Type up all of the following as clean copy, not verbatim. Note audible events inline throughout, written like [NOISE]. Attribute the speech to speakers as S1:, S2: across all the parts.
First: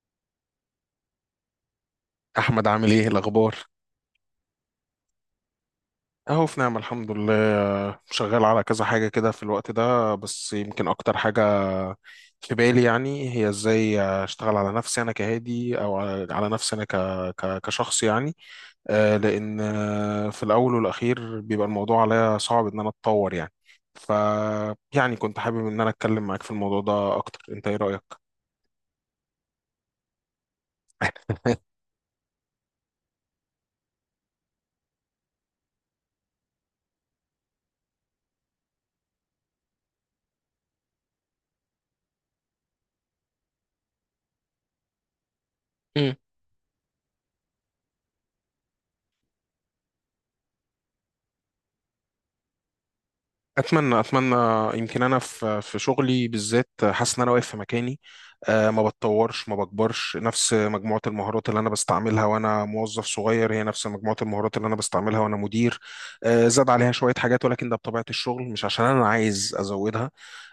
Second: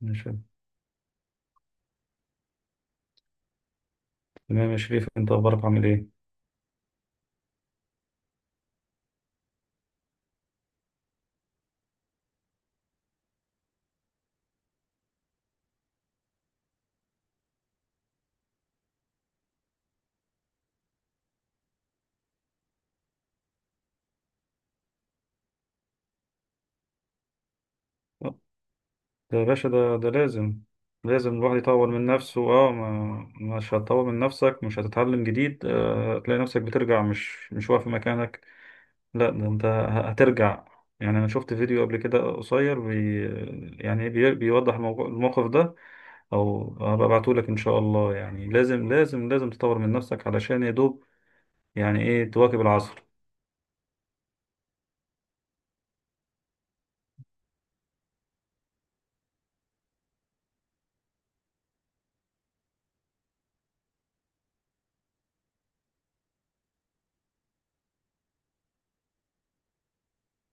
S1: ماشي.
S2: احمد، عامل ايه الاخبار؟
S1: تمام يا شريف، انت اخبارك عامل ايه؟
S2: اهو في نعمه، الحمد لله شغال على كذا حاجه كده في الوقت ده، بس يمكن اكتر حاجه في بالي يعني هي ازاي اشتغل على نفسي انا كهادي، او على نفسي انا كشخص يعني. لان في الاول والاخير بيبقى الموضوع عليا صعب ان انا اتطور يعني. ف يعني كنت حابب ان انا اتكلم معاك في الموضوع ده اكتر، انت ايه رايك؟
S1: ده يا باشا، ده لازم. لازم الواحد يطور من نفسه. اه، ما مش هتطور من نفسك، مش هتتعلم جديد، آه تلاقي نفسك بترجع، مش واقف في مكانك. لا ده انت هترجع. يعني انا شفت فيديو قبل كده قصير بي، يعني بيوضح الموقف ده،
S2: [LAUGHS]
S1: او هبقى ابعته لك ان شاء الله. يعني لازم لازم لازم تطور من نفسك، علشان يا دوب يعني ايه تواكب العصر.
S2: اتمنى اتمنى. يمكن انا في شغلي بالذات حاسس ان انا واقف في مكاني. ما بتطورش ما بكبرش، نفس مجموعه المهارات اللي انا بستعملها وانا موظف صغير هي نفس مجموعه المهارات اللي انا بستعملها وانا مدير. زاد عليها شويه حاجات، ولكن ده بطبيعه الشغل مش عشان انا عايز ازودها.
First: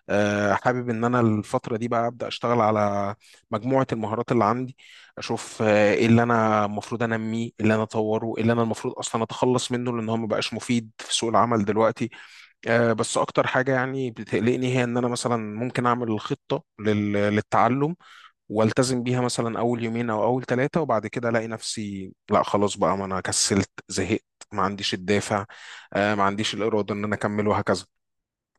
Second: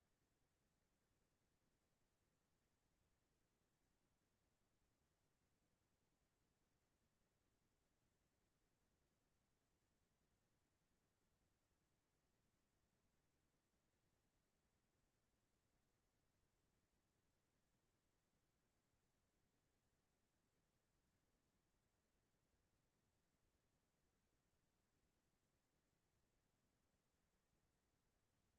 S2: حابب ان انا الفتره دي بقى ابدا اشتغل على مجموعه المهارات اللي عندي، اشوف ايه اللي انا المفروض انميه، إيه اللي انا اطوره، إيه اللي انا المفروض اصلا اتخلص منه لان هو ما بقاش مفيد في سوق العمل دلوقتي. بس اكتر حاجه يعني بتقلقني هي ان انا مثلا ممكن اعمل الخطه للتعلم والتزم بيها مثلا اول يومين او اول ثلاثه، وبعد كده الاقي نفسي لا خلاص بقى، ما انا كسلت زهقت، ما عنديش الدافع. ما عنديش الاراده ان انا اكمل، وهكذا.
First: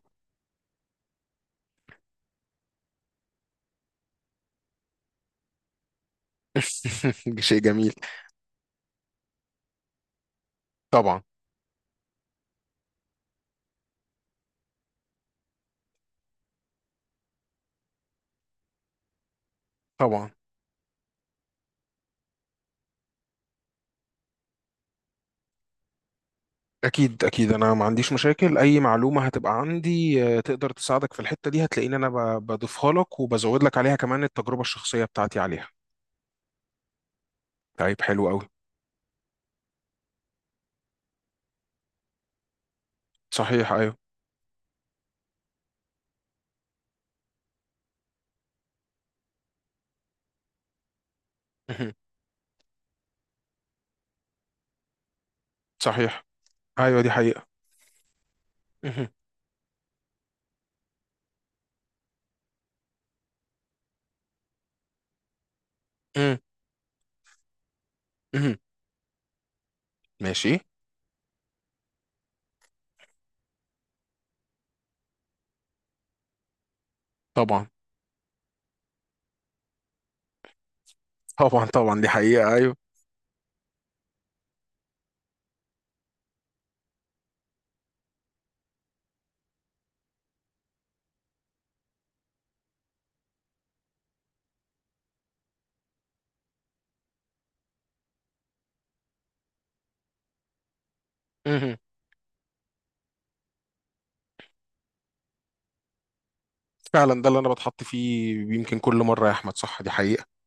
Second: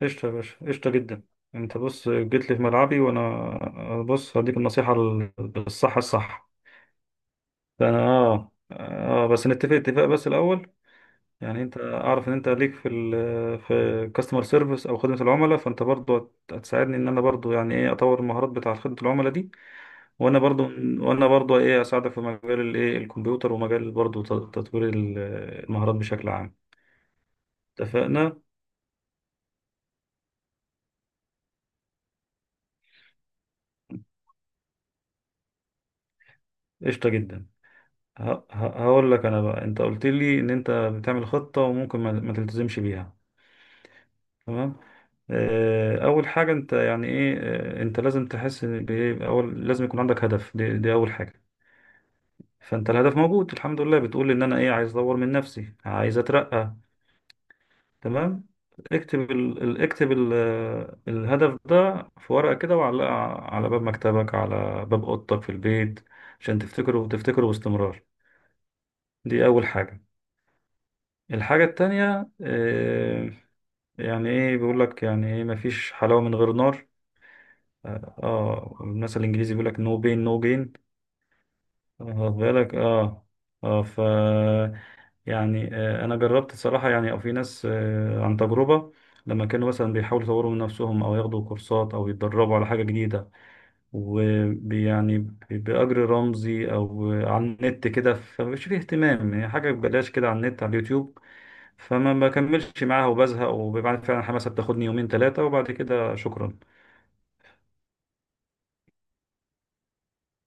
S1: قشطة يا باشا، قشطة جدا. انت بص، جيت لي في ملعبي، وانا بص هديك النصيحة الصح.
S2: [LAUGHS] شيء جميل.
S1: فانا بس نتفق اتفاق بس الاول.
S2: طبعا.
S1: يعني انت اعرف ان انت ليك في في كاستمر سيرفيس او خدمة العملاء، فانت برضو هتساعدني ان انا برضو يعني ايه اطور المهارات بتاع خدمة العملاء دي.
S2: طبعا
S1: وانا برضو وانا برضو ايه اساعدك في مجال الايه الكمبيوتر، ومجال برضو تطوير المهارات بشكل عام.
S2: اكيد اكيد، انا ما عنديش
S1: اتفقنا.
S2: مشاكل، اي معلومه هتبقى عندي تقدر تساعدك في الحته دي، هتلاقيني انا بضيفها لك وبزود لك عليها كمان التجربه الشخصيه بتاعتي عليها.
S1: قشطة جدا.
S2: طيب حلو قوي.
S1: هقول لك انا بقى، انت قلت لي ان انت بتعمل خطة وممكن ما تلتزمش بيها.
S2: صحيح، ايوه.
S1: تمام. اول حاجة انت يعني ايه، انت لازم تحس إن بإيه؟ اول لازم يكون عندك هدف، دي اول حاجة.
S2: [LAUGHS]
S1: فانت الهدف موجود الحمد لله، بتقول ان انا ايه، عايز اطور من نفسي، عايز
S2: صحيح،
S1: اترقى.
S2: ايوه دي حقيقة.
S1: تمام.
S2: مهم.
S1: اكتب الهدف ده في ورقة كده وعلقه على باب مكتبك، على باب اوضتك في البيت،
S2: مهم.
S1: عشان تفتكره وتفتكره باستمرار.
S2: مهم.
S1: دي اول حاجة.
S2: ماشي.
S1: الحاجة التانية، يعني ايه، بيقول لك يعني ايه مفيش حلاوة من غير نار.
S2: طبعا.
S1: اه، المثل الانجليزي بيقول لك نو بين نو جين.
S2: طبعا طبعا، دي
S1: واخد
S2: حقيقة
S1: بالك؟
S2: ايوه.
S1: اه اه ف يعني انا جربت الصراحة، يعني او في ناس عن تجربة، لما كانوا مثلا بيحاولوا يطوروا من نفسهم او ياخدوا كورسات او يتدربوا على حاجة جديدة ويعني بأجر رمزي او على النت كده، فمش فيه اهتمام، يعني حاجة ببلاش كده على النت على اليوتيوب،
S2: مهم.
S1: فما بكملش معاها وبزهق، وبعد فعلا الحماسه بتاخدني يومين ثلاثه وبعد كده شكرا.
S2: فعلا ده اللي انا بتحط فيه يمكن كل مرة يا احمد، صح دي حقيقة.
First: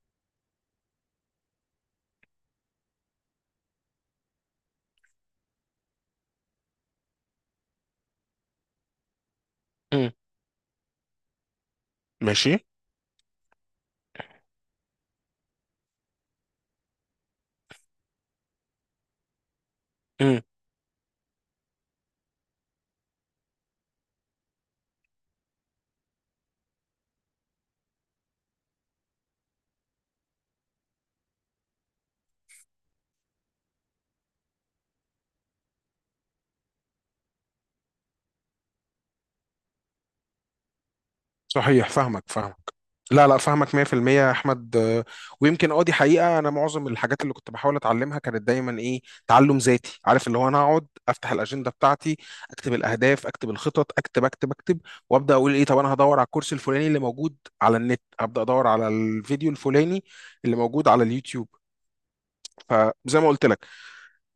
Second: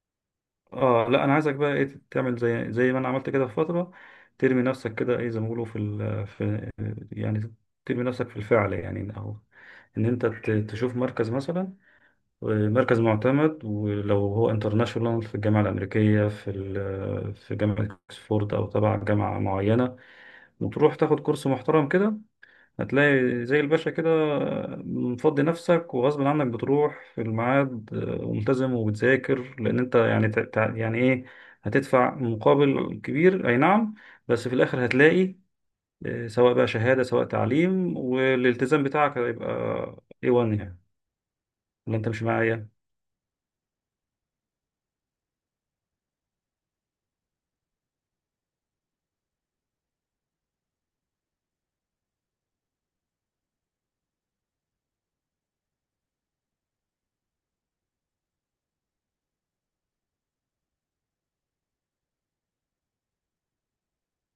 S1: اه لا، انا عايزك بقى ايه، تعمل زي ما انا عملت كده في فتره. ترمي نفسك كده ايه، زي ما بيقولوا في ال في يعني، ترمي نفسك في الفعل يعني، او ان
S2: مهم.
S1: انت تشوف مركز مثلا،
S2: ماشي.
S1: مركز معتمد، ولو هو انترناشونال، في الجامعه الامريكيه، في جامعه اكسفورد، او تبع جامعه معينه،
S2: مهم.
S1: وتروح تاخد كورس محترم كده. هتلاقي زي الباشا كده مفضي نفسك، وغصب عنك بتروح في الميعاد، وملتزم وبتذاكر، لأن أنت يعني يعني إيه، هتدفع مقابل كبير أي نعم. بس في الآخر هتلاقي، سواء بقى شهادة، سواء تعليم، والالتزام بتاعك هيبقى A1 يعني.
S2: صحيح،
S1: ولا أنت
S2: فاهمك
S1: مش معايا؟
S2: فاهمك. لا لا، فاهمك 100% يا احمد. ويمكن اه دي حقيقه، انا معظم الحاجات اللي كنت بحاول اتعلمها كانت دايما ايه؟ تعلم ذاتي، عارف اللي هو انا اقعد افتح الاجنده بتاعتي، اكتب الاهداف اكتب الخطط اكتب اكتب اكتب، وابدا اقول ايه، طب انا هدور على الكورس الفلاني اللي موجود على النت، ابدا ادور على الفيديو الفلاني اللي موجود على اليوتيوب. فزي ما قلت لك،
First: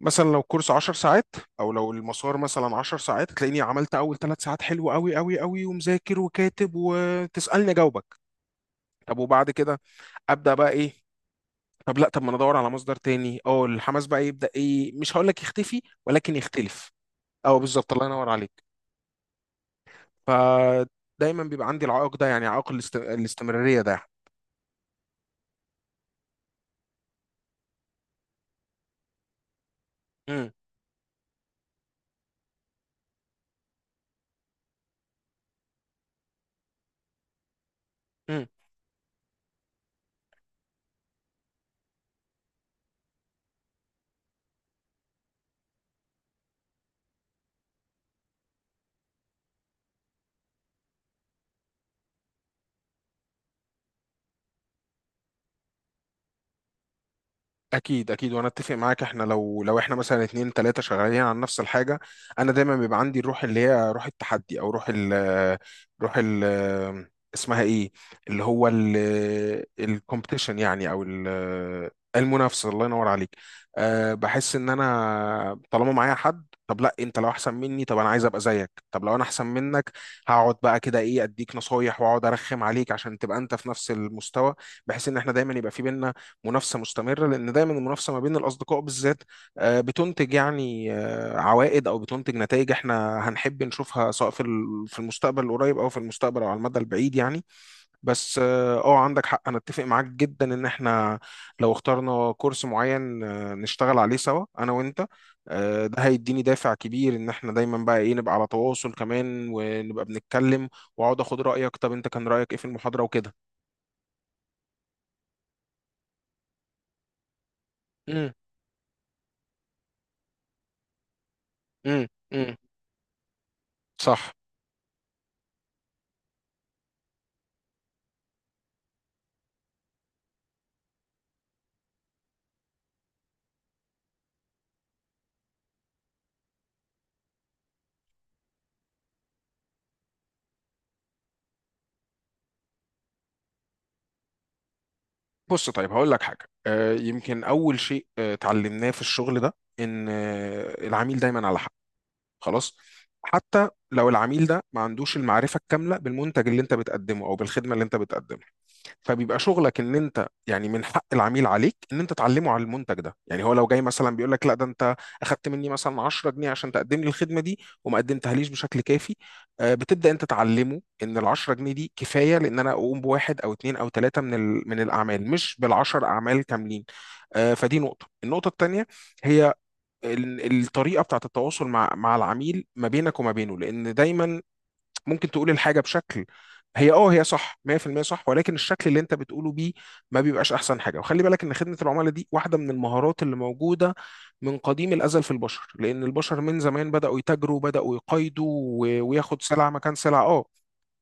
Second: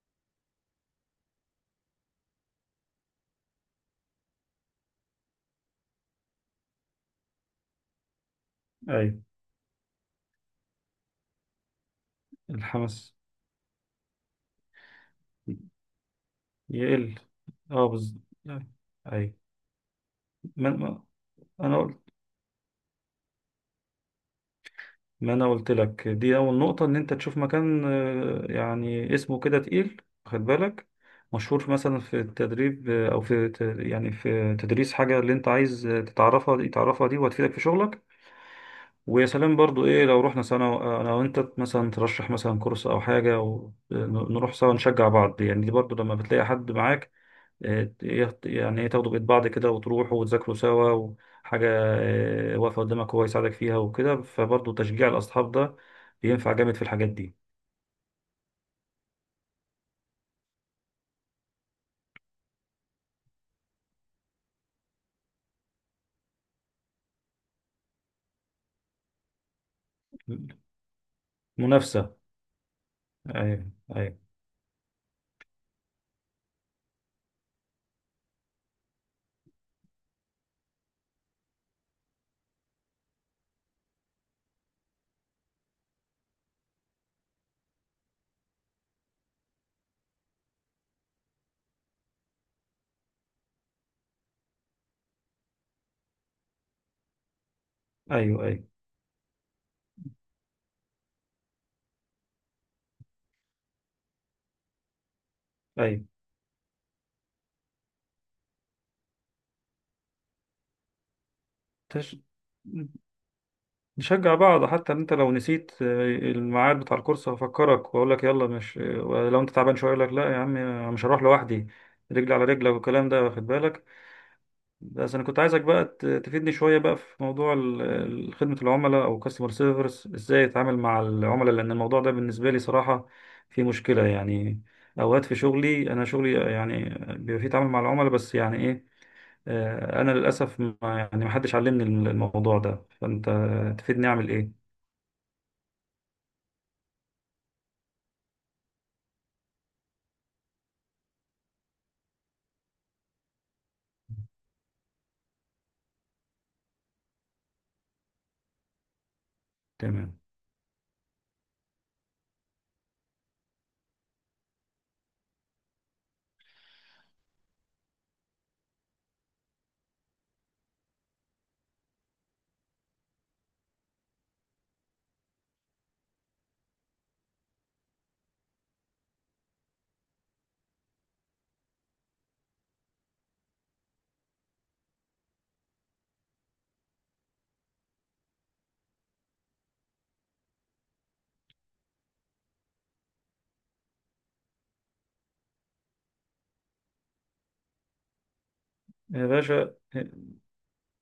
S2: مثلا لو كورس 10 ساعات او لو المسار مثلا 10 ساعات، تلاقيني عملت اول ثلاث ساعات حلو قوي قوي قوي، ومذاكر وكاتب وتسالني اجاوبك. طب
S1: أيوة.
S2: وبعد كده ابدا بقى ايه؟ طب لا، طب ما انا ادور على مصدر
S1: الحماس
S2: تاني. اه الحماس بقى يبدا ايه، مش هقول لك يختفي ولكن يختلف.
S1: يقل.
S2: اه
S1: أه
S2: بالظبط، الله
S1: بالظبط.
S2: ينور عليك.
S1: أيوة. ما- ما-
S2: فدايما بيبقى عندي
S1: أنا
S2: العائق ده، يعني عائق الاستمراريه ده.
S1: ما انا قلت لك، دي اول نقطة، ان انت تشوف مكان، يعني اسمه كده تقيل، خد
S2: مم.
S1: بالك، مشهور، مثلا في التدريب، يعني في تدريس حاجة اللي انت عايز، تتعرفها دي، تعرفها دي، وهتفيدك في شغلك.
S2: مم.
S1: ويا سلام برضو ايه، لو رحنا سنة انا وانت مثلا، ترشح مثلا كورس او حاجة، ونروح سوا، نشجع بعض. يعني دي برضو لما بتلاقي حد معاك، يعني ايه تاخدوا بإيد بعض كده، وتروحوا وتذاكروا سوا، وحاجة واقفة قدامك هو يساعدك فيها وكده، فبرضه تشجيع الأصحاب ده بينفع جامد في الحاجات دي.
S2: اكيد اكيد، وانا اتفق معاك. احنا لو احنا مثلا اتنين تلاتة شغالين على نفس الحاجه، انا دايما بيبقى عندي الروح اللي هي روح التحدي، او روح ال، روح ال، اسمها ايه، اللي هو الكومبيتيشن يعني، او
S1: منافسة.
S2: المنافسه. الله ينور عليك.
S1: أيوه.
S2: أه
S1: أيوه.
S2: بحس ان انا طالما معايا حد، طب لا انت لو احسن مني طب انا عايز ابقى زيك، طب لو انا احسن منك هقعد بقى كده ايه اديك نصايح واقعد ارخم عليك عشان تبقى انت في نفس المستوى، بحيث ان احنا دايما يبقى في بينا منافسه مستمره، لان دايما المنافسه ما بين الاصدقاء بالذات بتنتج يعني عوائد، او بتنتج نتائج احنا هنحب نشوفها، سواء في المستقبل القريب او في المستقبل او على المدى البعيد يعني. بس
S1: أيوه. أيوه.
S2: اه عندك حق، انا اتفق معاك جدا ان احنا لو اخترنا كورس معين نشتغل عليه سوا انا وانت، ده
S1: أيوه.
S2: هيديني دافع كبير، ان احنا دايما بقى ايه نبقى على تواصل كمان ونبقى بنتكلم، واقعد اخد رايك طب انت
S1: تش...
S2: كان رايك ايه في المحاضره وكده.
S1: نشجع بعض، حتى إن أنت لو نسيت الميعاد بتاع الكورس هفكرك وأقول لك
S2: امم.
S1: يلا، مش لو أنت تعبان شوية أقول لك لا يا عم أنا مش هروح لوحدي،
S2: امم.
S1: رجل على
S2: امم.
S1: رجلك، والكلام ده. واخد بالك.
S2: صح.
S1: بس انا كنت عايزك بقى تفيدني شويه بقى في موضوع خدمه العملاء او كاستمر سيرفيس، ازاي اتعامل مع العملاء، لان الموضوع ده بالنسبه لي صراحه في مشكله يعني. اوقات في شغلي، شغلي يعني بيبقى فيه تعامل مع العملاء، بس يعني ايه، انا للاسف ما يعني ما حدش علمني الموضوع ده، فانت تفيدني اعمل ايه.
S2: بص طيب هقول لك حاجة، يمكن أول شيء اتعلمناه في الشغل ده إن العميل دايما على حق، خلاص. حتى لو العميل ده ما عندوش المعرفة الكاملة بالمنتج اللي أنت بتقدمه أو بالخدمة اللي أنت بتقدمها، فبيبقى شغلك ان
S1: تمام.
S2: انت يعني من حق العميل عليك ان انت تعلمه على المنتج ده. يعني هو لو جاي مثلا بيقول لك لا ده انت اخدت مني مثلا 10 جنيه عشان تقدم لي الخدمه دي وما قدمتهاليش بشكل كافي، بتبدا انت تعلمه ان ال 10 جنيه دي كفايه لان انا اقوم بواحد او اثنين او ثلاثه من الاعمال، مش بالعشر اعمال كاملين. فدي نقطه. النقطه الثانيه هي الطريقه بتاعت التواصل مع العميل ما بينك وما بينه، لان دايما ممكن تقول الحاجة بشكل هي اه هي صح 100% صح، ولكن الشكل اللي انت بتقوله بيه ما بيبقاش احسن حاجه. وخلي بالك ان خدمه العملاء دي واحده من المهارات اللي موجوده من قديم الازل في البشر، لان البشر من زمان بداوا يتاجروا بداوا يقايضوا
S1: يا
S2: وياخد سلعه
S1: باشا،
S2: مكان سلعه. اه.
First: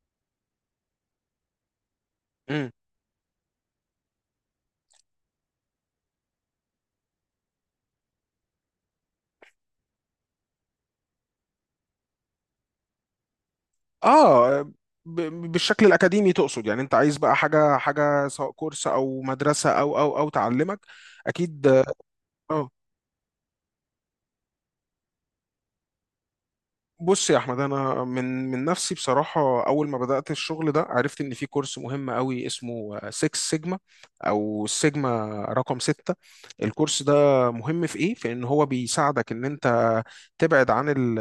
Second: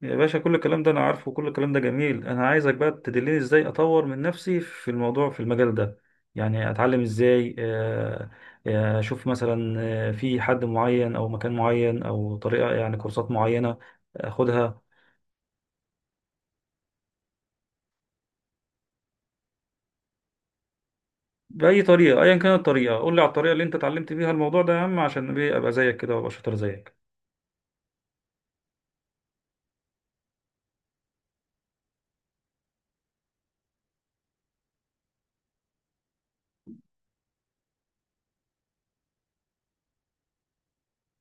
S1: يا باشا، كل الكلام ده انا عارفه، وكل الكلام ده جميل، انا
S2: مم.
S1: عايزك بقى تدلني ازاي اطور من نفسي في الموضوع في المجال ده. يعني اتعلم ازاي، اشوف مثلا، في حد معين، او مكان معين، او طريقة، يعني كورسات معينة
S2: اه
S1: اخدها،
S2: ب- بالشكل الاكاديمي تقصد؟ يعني انت عايز بقى حاجه حاجه سواء كورس او مدرسه او تعلمك؟ اكيد.
S1: بأي طريقة، ايا كانت
S2: اه.
S1: الطريقة، قول لي على الطريقة اللي انت اتعلمت بيها الموضوع ده يا عم، عشان ايه ابقى زيك كده وابقى شاطر زيك.
S2: بص يا احمد، انا من نفسي بصراحه، اول ما بدات الشغل ده عرفت ان في كورس مهم قوي اسمه 6 سيجما، او السيجما رقم 6. الكورس ده مهم في ايه؟ في ان هو بيساعدك ان انت تبعد عن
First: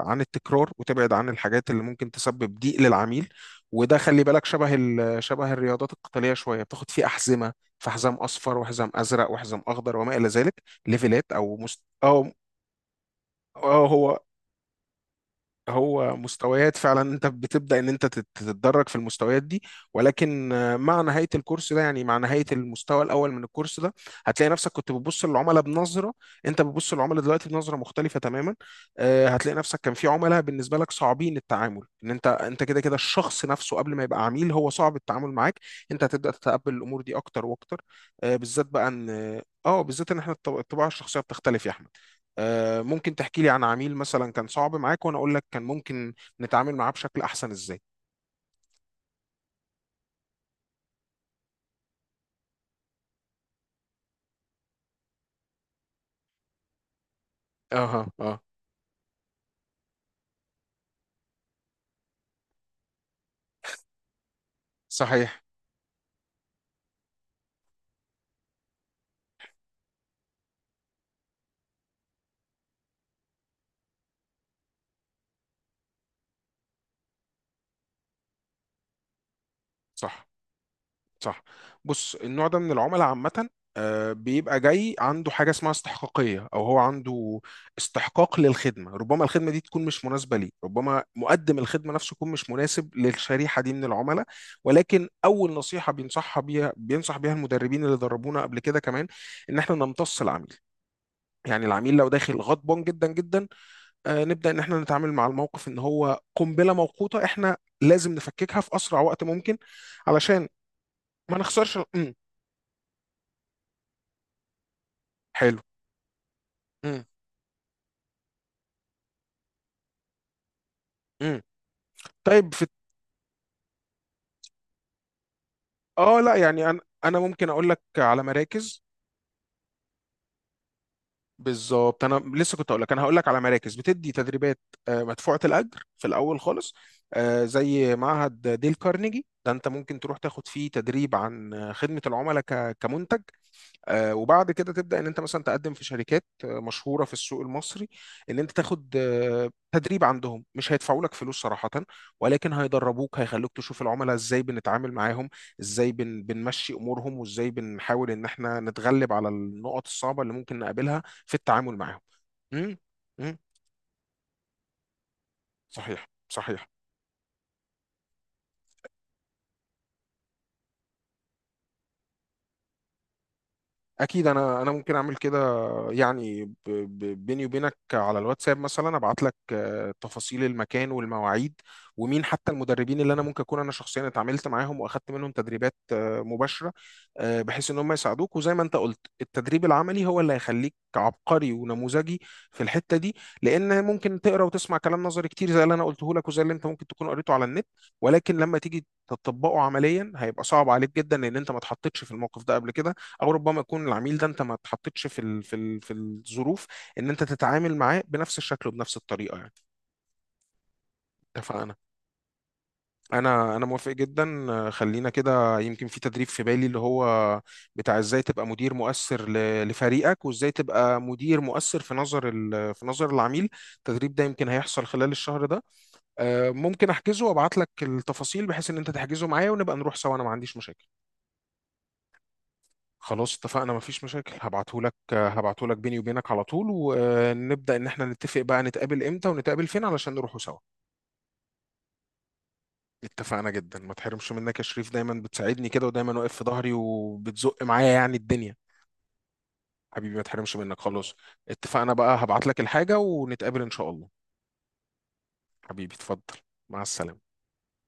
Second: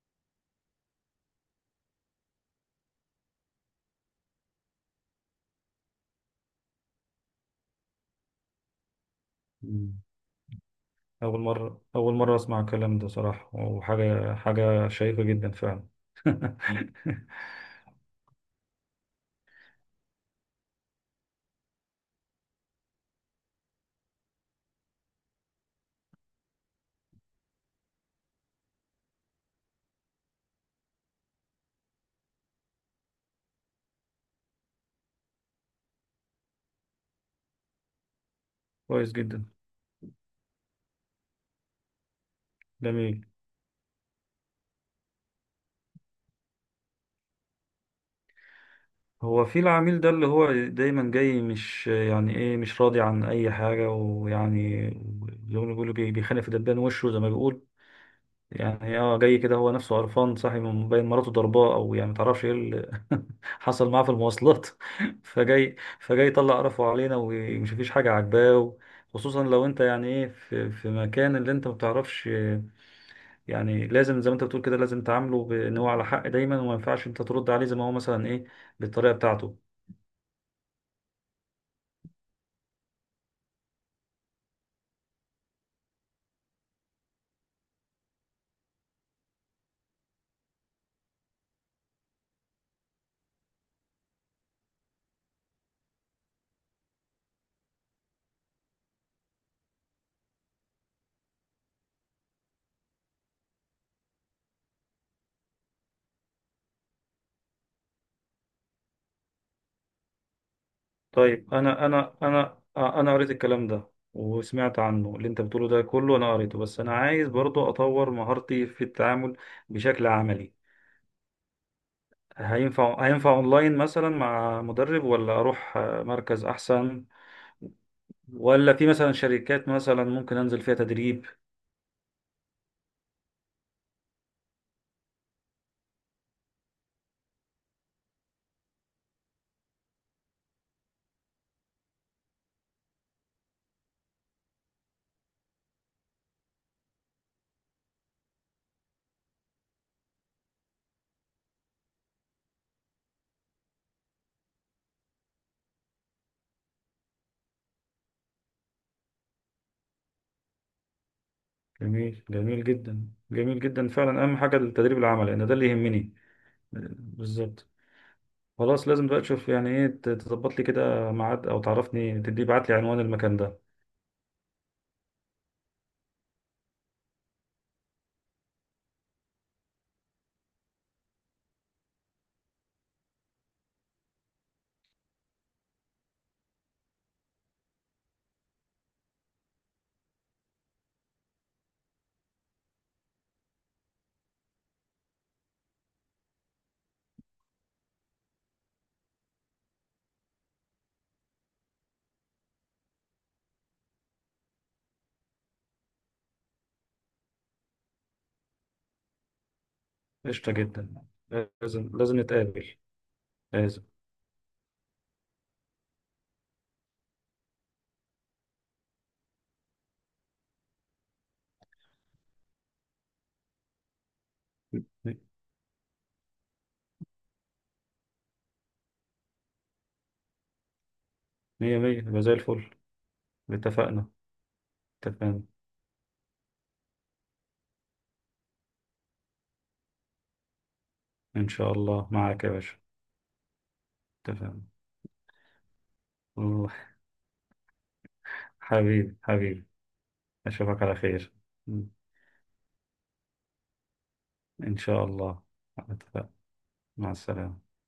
S2: عن التكرار، وتبعد عن الحاجات اللي ممكن تسبب ضيق للعميل. وده خلي بالك شبه شبه الرياضات القتاليه شويه، بتاخد فيه احزمه، في حزام اصفر وحزام ازرق وحزام اخضر
S1: مم.
S2: وما الى ذلك، ليفلات
S1: اول
S2: او
S1: مرة اول
S2: أو
S1: مرة اسمع الكلام ده صراحة،
S2: اه هو
S1: وحاجة، شيقة جدا فعلا.
S2: هو مستويات. فعلا
S1: [LAUGHS]
S2: انت بتبدأ ان انت تتدرج في المستويات دي. ولكن مع نهاية الكورس ده، يعني مع نهاية المستوى الاول من الكورس ده، هتلاقي نفسك كنت بتبص للعملاء بنظرة، انت بتبص للعملاء دلوقتي بنظرة مختلفة تماما. هتلاقي نفسك كان في عملاء بالنسبة لك صعبين التعامل، ان انت كده كده الشخص نفسه قبل ما يبقى عميل هو صعب التعامل معاك، انت هتبدأ تتقبل الامور دي اكتر واكتر. بالذات بقى
S1: كويس
S2: ان
S1: جدا.
S2: اه بالذات ان احنا الطباع الشخصية بتختلف يا احمد. ممكن
S1: جميل.
S2: تحكي لي عن عميل مثلا كان صعب معاك وانا اقول لك كان ممكن نتعامل معاه بشكل احسن ازاي.
S1: هو في العميل ده، اللي هو دايما جاي مش يعني ايه، مش راضي عن اي حاجه، ويعني زي ما بيقولوا بيخانق في دبان وشه، زي ما بيقول
S2: اها اه
S1: يعني، اه جاي كده هو نفسه قرفان، صاحي من بين مراته ضرباه، او يعني متعرفش ايه اللي [LAUGHS] حصل معاه في المواصلات، [LAUGHS]
S2: صحيح.
S1: فجاي يطلع قرفه علينا، ومش فيش حاجه عاجباه. خصوصا لو انت يعني ايه في في مكان اللي انت ما بتعرفش يعني، لازم زي ما انت بتقول كده، لازم تعامله بان هو على حق دايما، وما ينفعش انت ترد عليه زي ما هو مثلا ايه، بالطريقه بتاعته.
S2: صح صح. بص، النوع ده من العملاء عامة بيبقى جاي عنده حاجة اسمها استحقاقية، أو هو عنده استحقاق للخدمة، ربما الخدمة دي تكون مش مناسبة ليه، ربما مقدم الخدمة نفسه يكون مش مناسب للشريحة دي من العملاء. ولكن أول نصيحة بينصح بيها المدربين اللي دربونا قبل كده كمان، إن إحنا نمتص العميل. يعني العميل لو داخل غضبان جدا جدا، نبدأ إن إحنا نتعامل مع الموقف إن هو قنبلة موقوتة، إحنا لازم نفككها في أسرع وقت ممكن علشان ما
S1: طيب
S2: نخسرش. امم.
S1: انا قريت الكلام ده وسمعت عنه، اللي انت
S2: حلو.
S1: بتقوله ده كله انا قريته، بس انا
S2: امم.
S1: عايز برضو اطور مهارتي في التعامل بشكل عملي.
S2: امم. طيب في
S1: هينفع اونلاين مثلا مع مدرب، ولا اروح
S2: لا،
S1: مركز
S2: يعني أنا
S1: احسن،
S2: أنا ممكن أقول لك على
S1: ولا
S2: مراكز.
S1: في مثلا شركات مثلا ممكن انزل فيها تدريب.
S2: بالظبط أنا لسه كنت أقول لك، أنا هقول لك على مراكز بتدي تدريبات مدفوعة الأجر في الأول خالص. زي معهد ديل كارنيجي، ده أنت ممكن تروح تاخد فيه تدريب عن خدمة العملاء كمنتج. وبعد كده تبدا ان انت مثلا تقدم في شركات مشهوره في السوق المصري ان انت تاخد تدريب عندهم، مش هيدفعوا لك فلوس صراحه، ولكن هيدربوك هيخلوك تشوف العملاء ازاي بنتعامل معاهم، ازاي بنمشي امورهم، وازاي بنحاول ان احنا نتغلب على النقط الصعبه اللي ممكن نقابلها في التعامل معاهم.
S1: جميل، جميل
S2: امم.
S1: جدا
S2: امم.
S1: جميل جدا فعلا، اهم حاجة التدريب العملي لان ده اللي
S2: صحيح
S1: يهمني.
S2: صحيح.
S1: بالظبط. خلاص، لازم بقى تشوف يعني ايه تظبط لي كده ميعاد، او تعرفني، تدي بعت لي عنوان المكان ده.
S2: اكيد، انا ممكن اعمل كده، يعني بيني وبينك على الواتساب مثلا ابعت لك تفاصيل المكان والمواعيد، ومين حتى المدربين اللي انا ممكن اكون انا شخصيا اتعاملت معاهم واخدت منهم تدريبات مباشره. بحيث ان هم يساعدوك، وزي ما انت قلت التدريب العملي هو اللي هيخليك عبقري ونموذجي في الحته دي، لان ممكن تقرا وتسمع كلام نظري كتير زي اللي انا قلته لك وزي اللي انت ممكن تكون قريته على النت، ولكن لما تيجي تطبقه عمليا هيبقى صعب عليك جدا لان انت ما اتحطيتش في الموقف ده قبل كده، او ربما يكون العميل ده انت ما اتحطيتش في الظروف ان انت تتعامل معاه بنفس الشكل وبنفس الطريقه يعني.
S1: قشطة جدا.
S2: اتفقنا.
S1: لازم، لازم نتقابل.
S2: انا
S1: لازم.
S2: موافق جدا خلينا كده، يمكن في تدريب في بالي اللي هو بتاع ازاي تبقى مدير مؤثر لفريقك، وازاي تبقى مدير مؤثر في نظر في نظر العميل. التدريب ده يمكن هيحصل خلال الشهر ده، ممكن احجزه وابعت لك التفاصيل، بحيث ان انت تحجزه معايا ونبقى نروح سوا، انا ما عنديش مشاكل.
S1: مية مية، يبقى زي الفل.
S2: خلاص، اتفقنا، مفيش
S1: اتفقنا.
S2: مشاكل. هبعتهولك
S1: اتفقنا.
S2: هبعتهولك بيني وبينك على طول، ونبدأ ان احنا نتفق بقى نتقابل امتى ونتقابل فين علشان نروحوا سوا.
S1: إن شاء الله معاك يا باشا.
S2: اتفقنا جدا، ما تحرمش منك يا
S1: اتفقنا.
S2: شريف، دايما بتساعدني كده ودايما واقف في ظهري
S1: روح.
S2: وبتزق معايا يعني الدنيا.
S1: حبيبي حبيبي.
S2: حبيبي، ما تحرمش منك.
S1: أشوفك على
S2: خلاص،
S1: خير.
S2: اتفقنا بقى، هبعتلك الحاجة ونتقابل ان شاء الله.
S1: إن شاء الله.
S2: حبيبي،
S1: اتفقنا.
S2: اتفضل. مع
S1: مع
S2: السلامة.
S1: السلامة.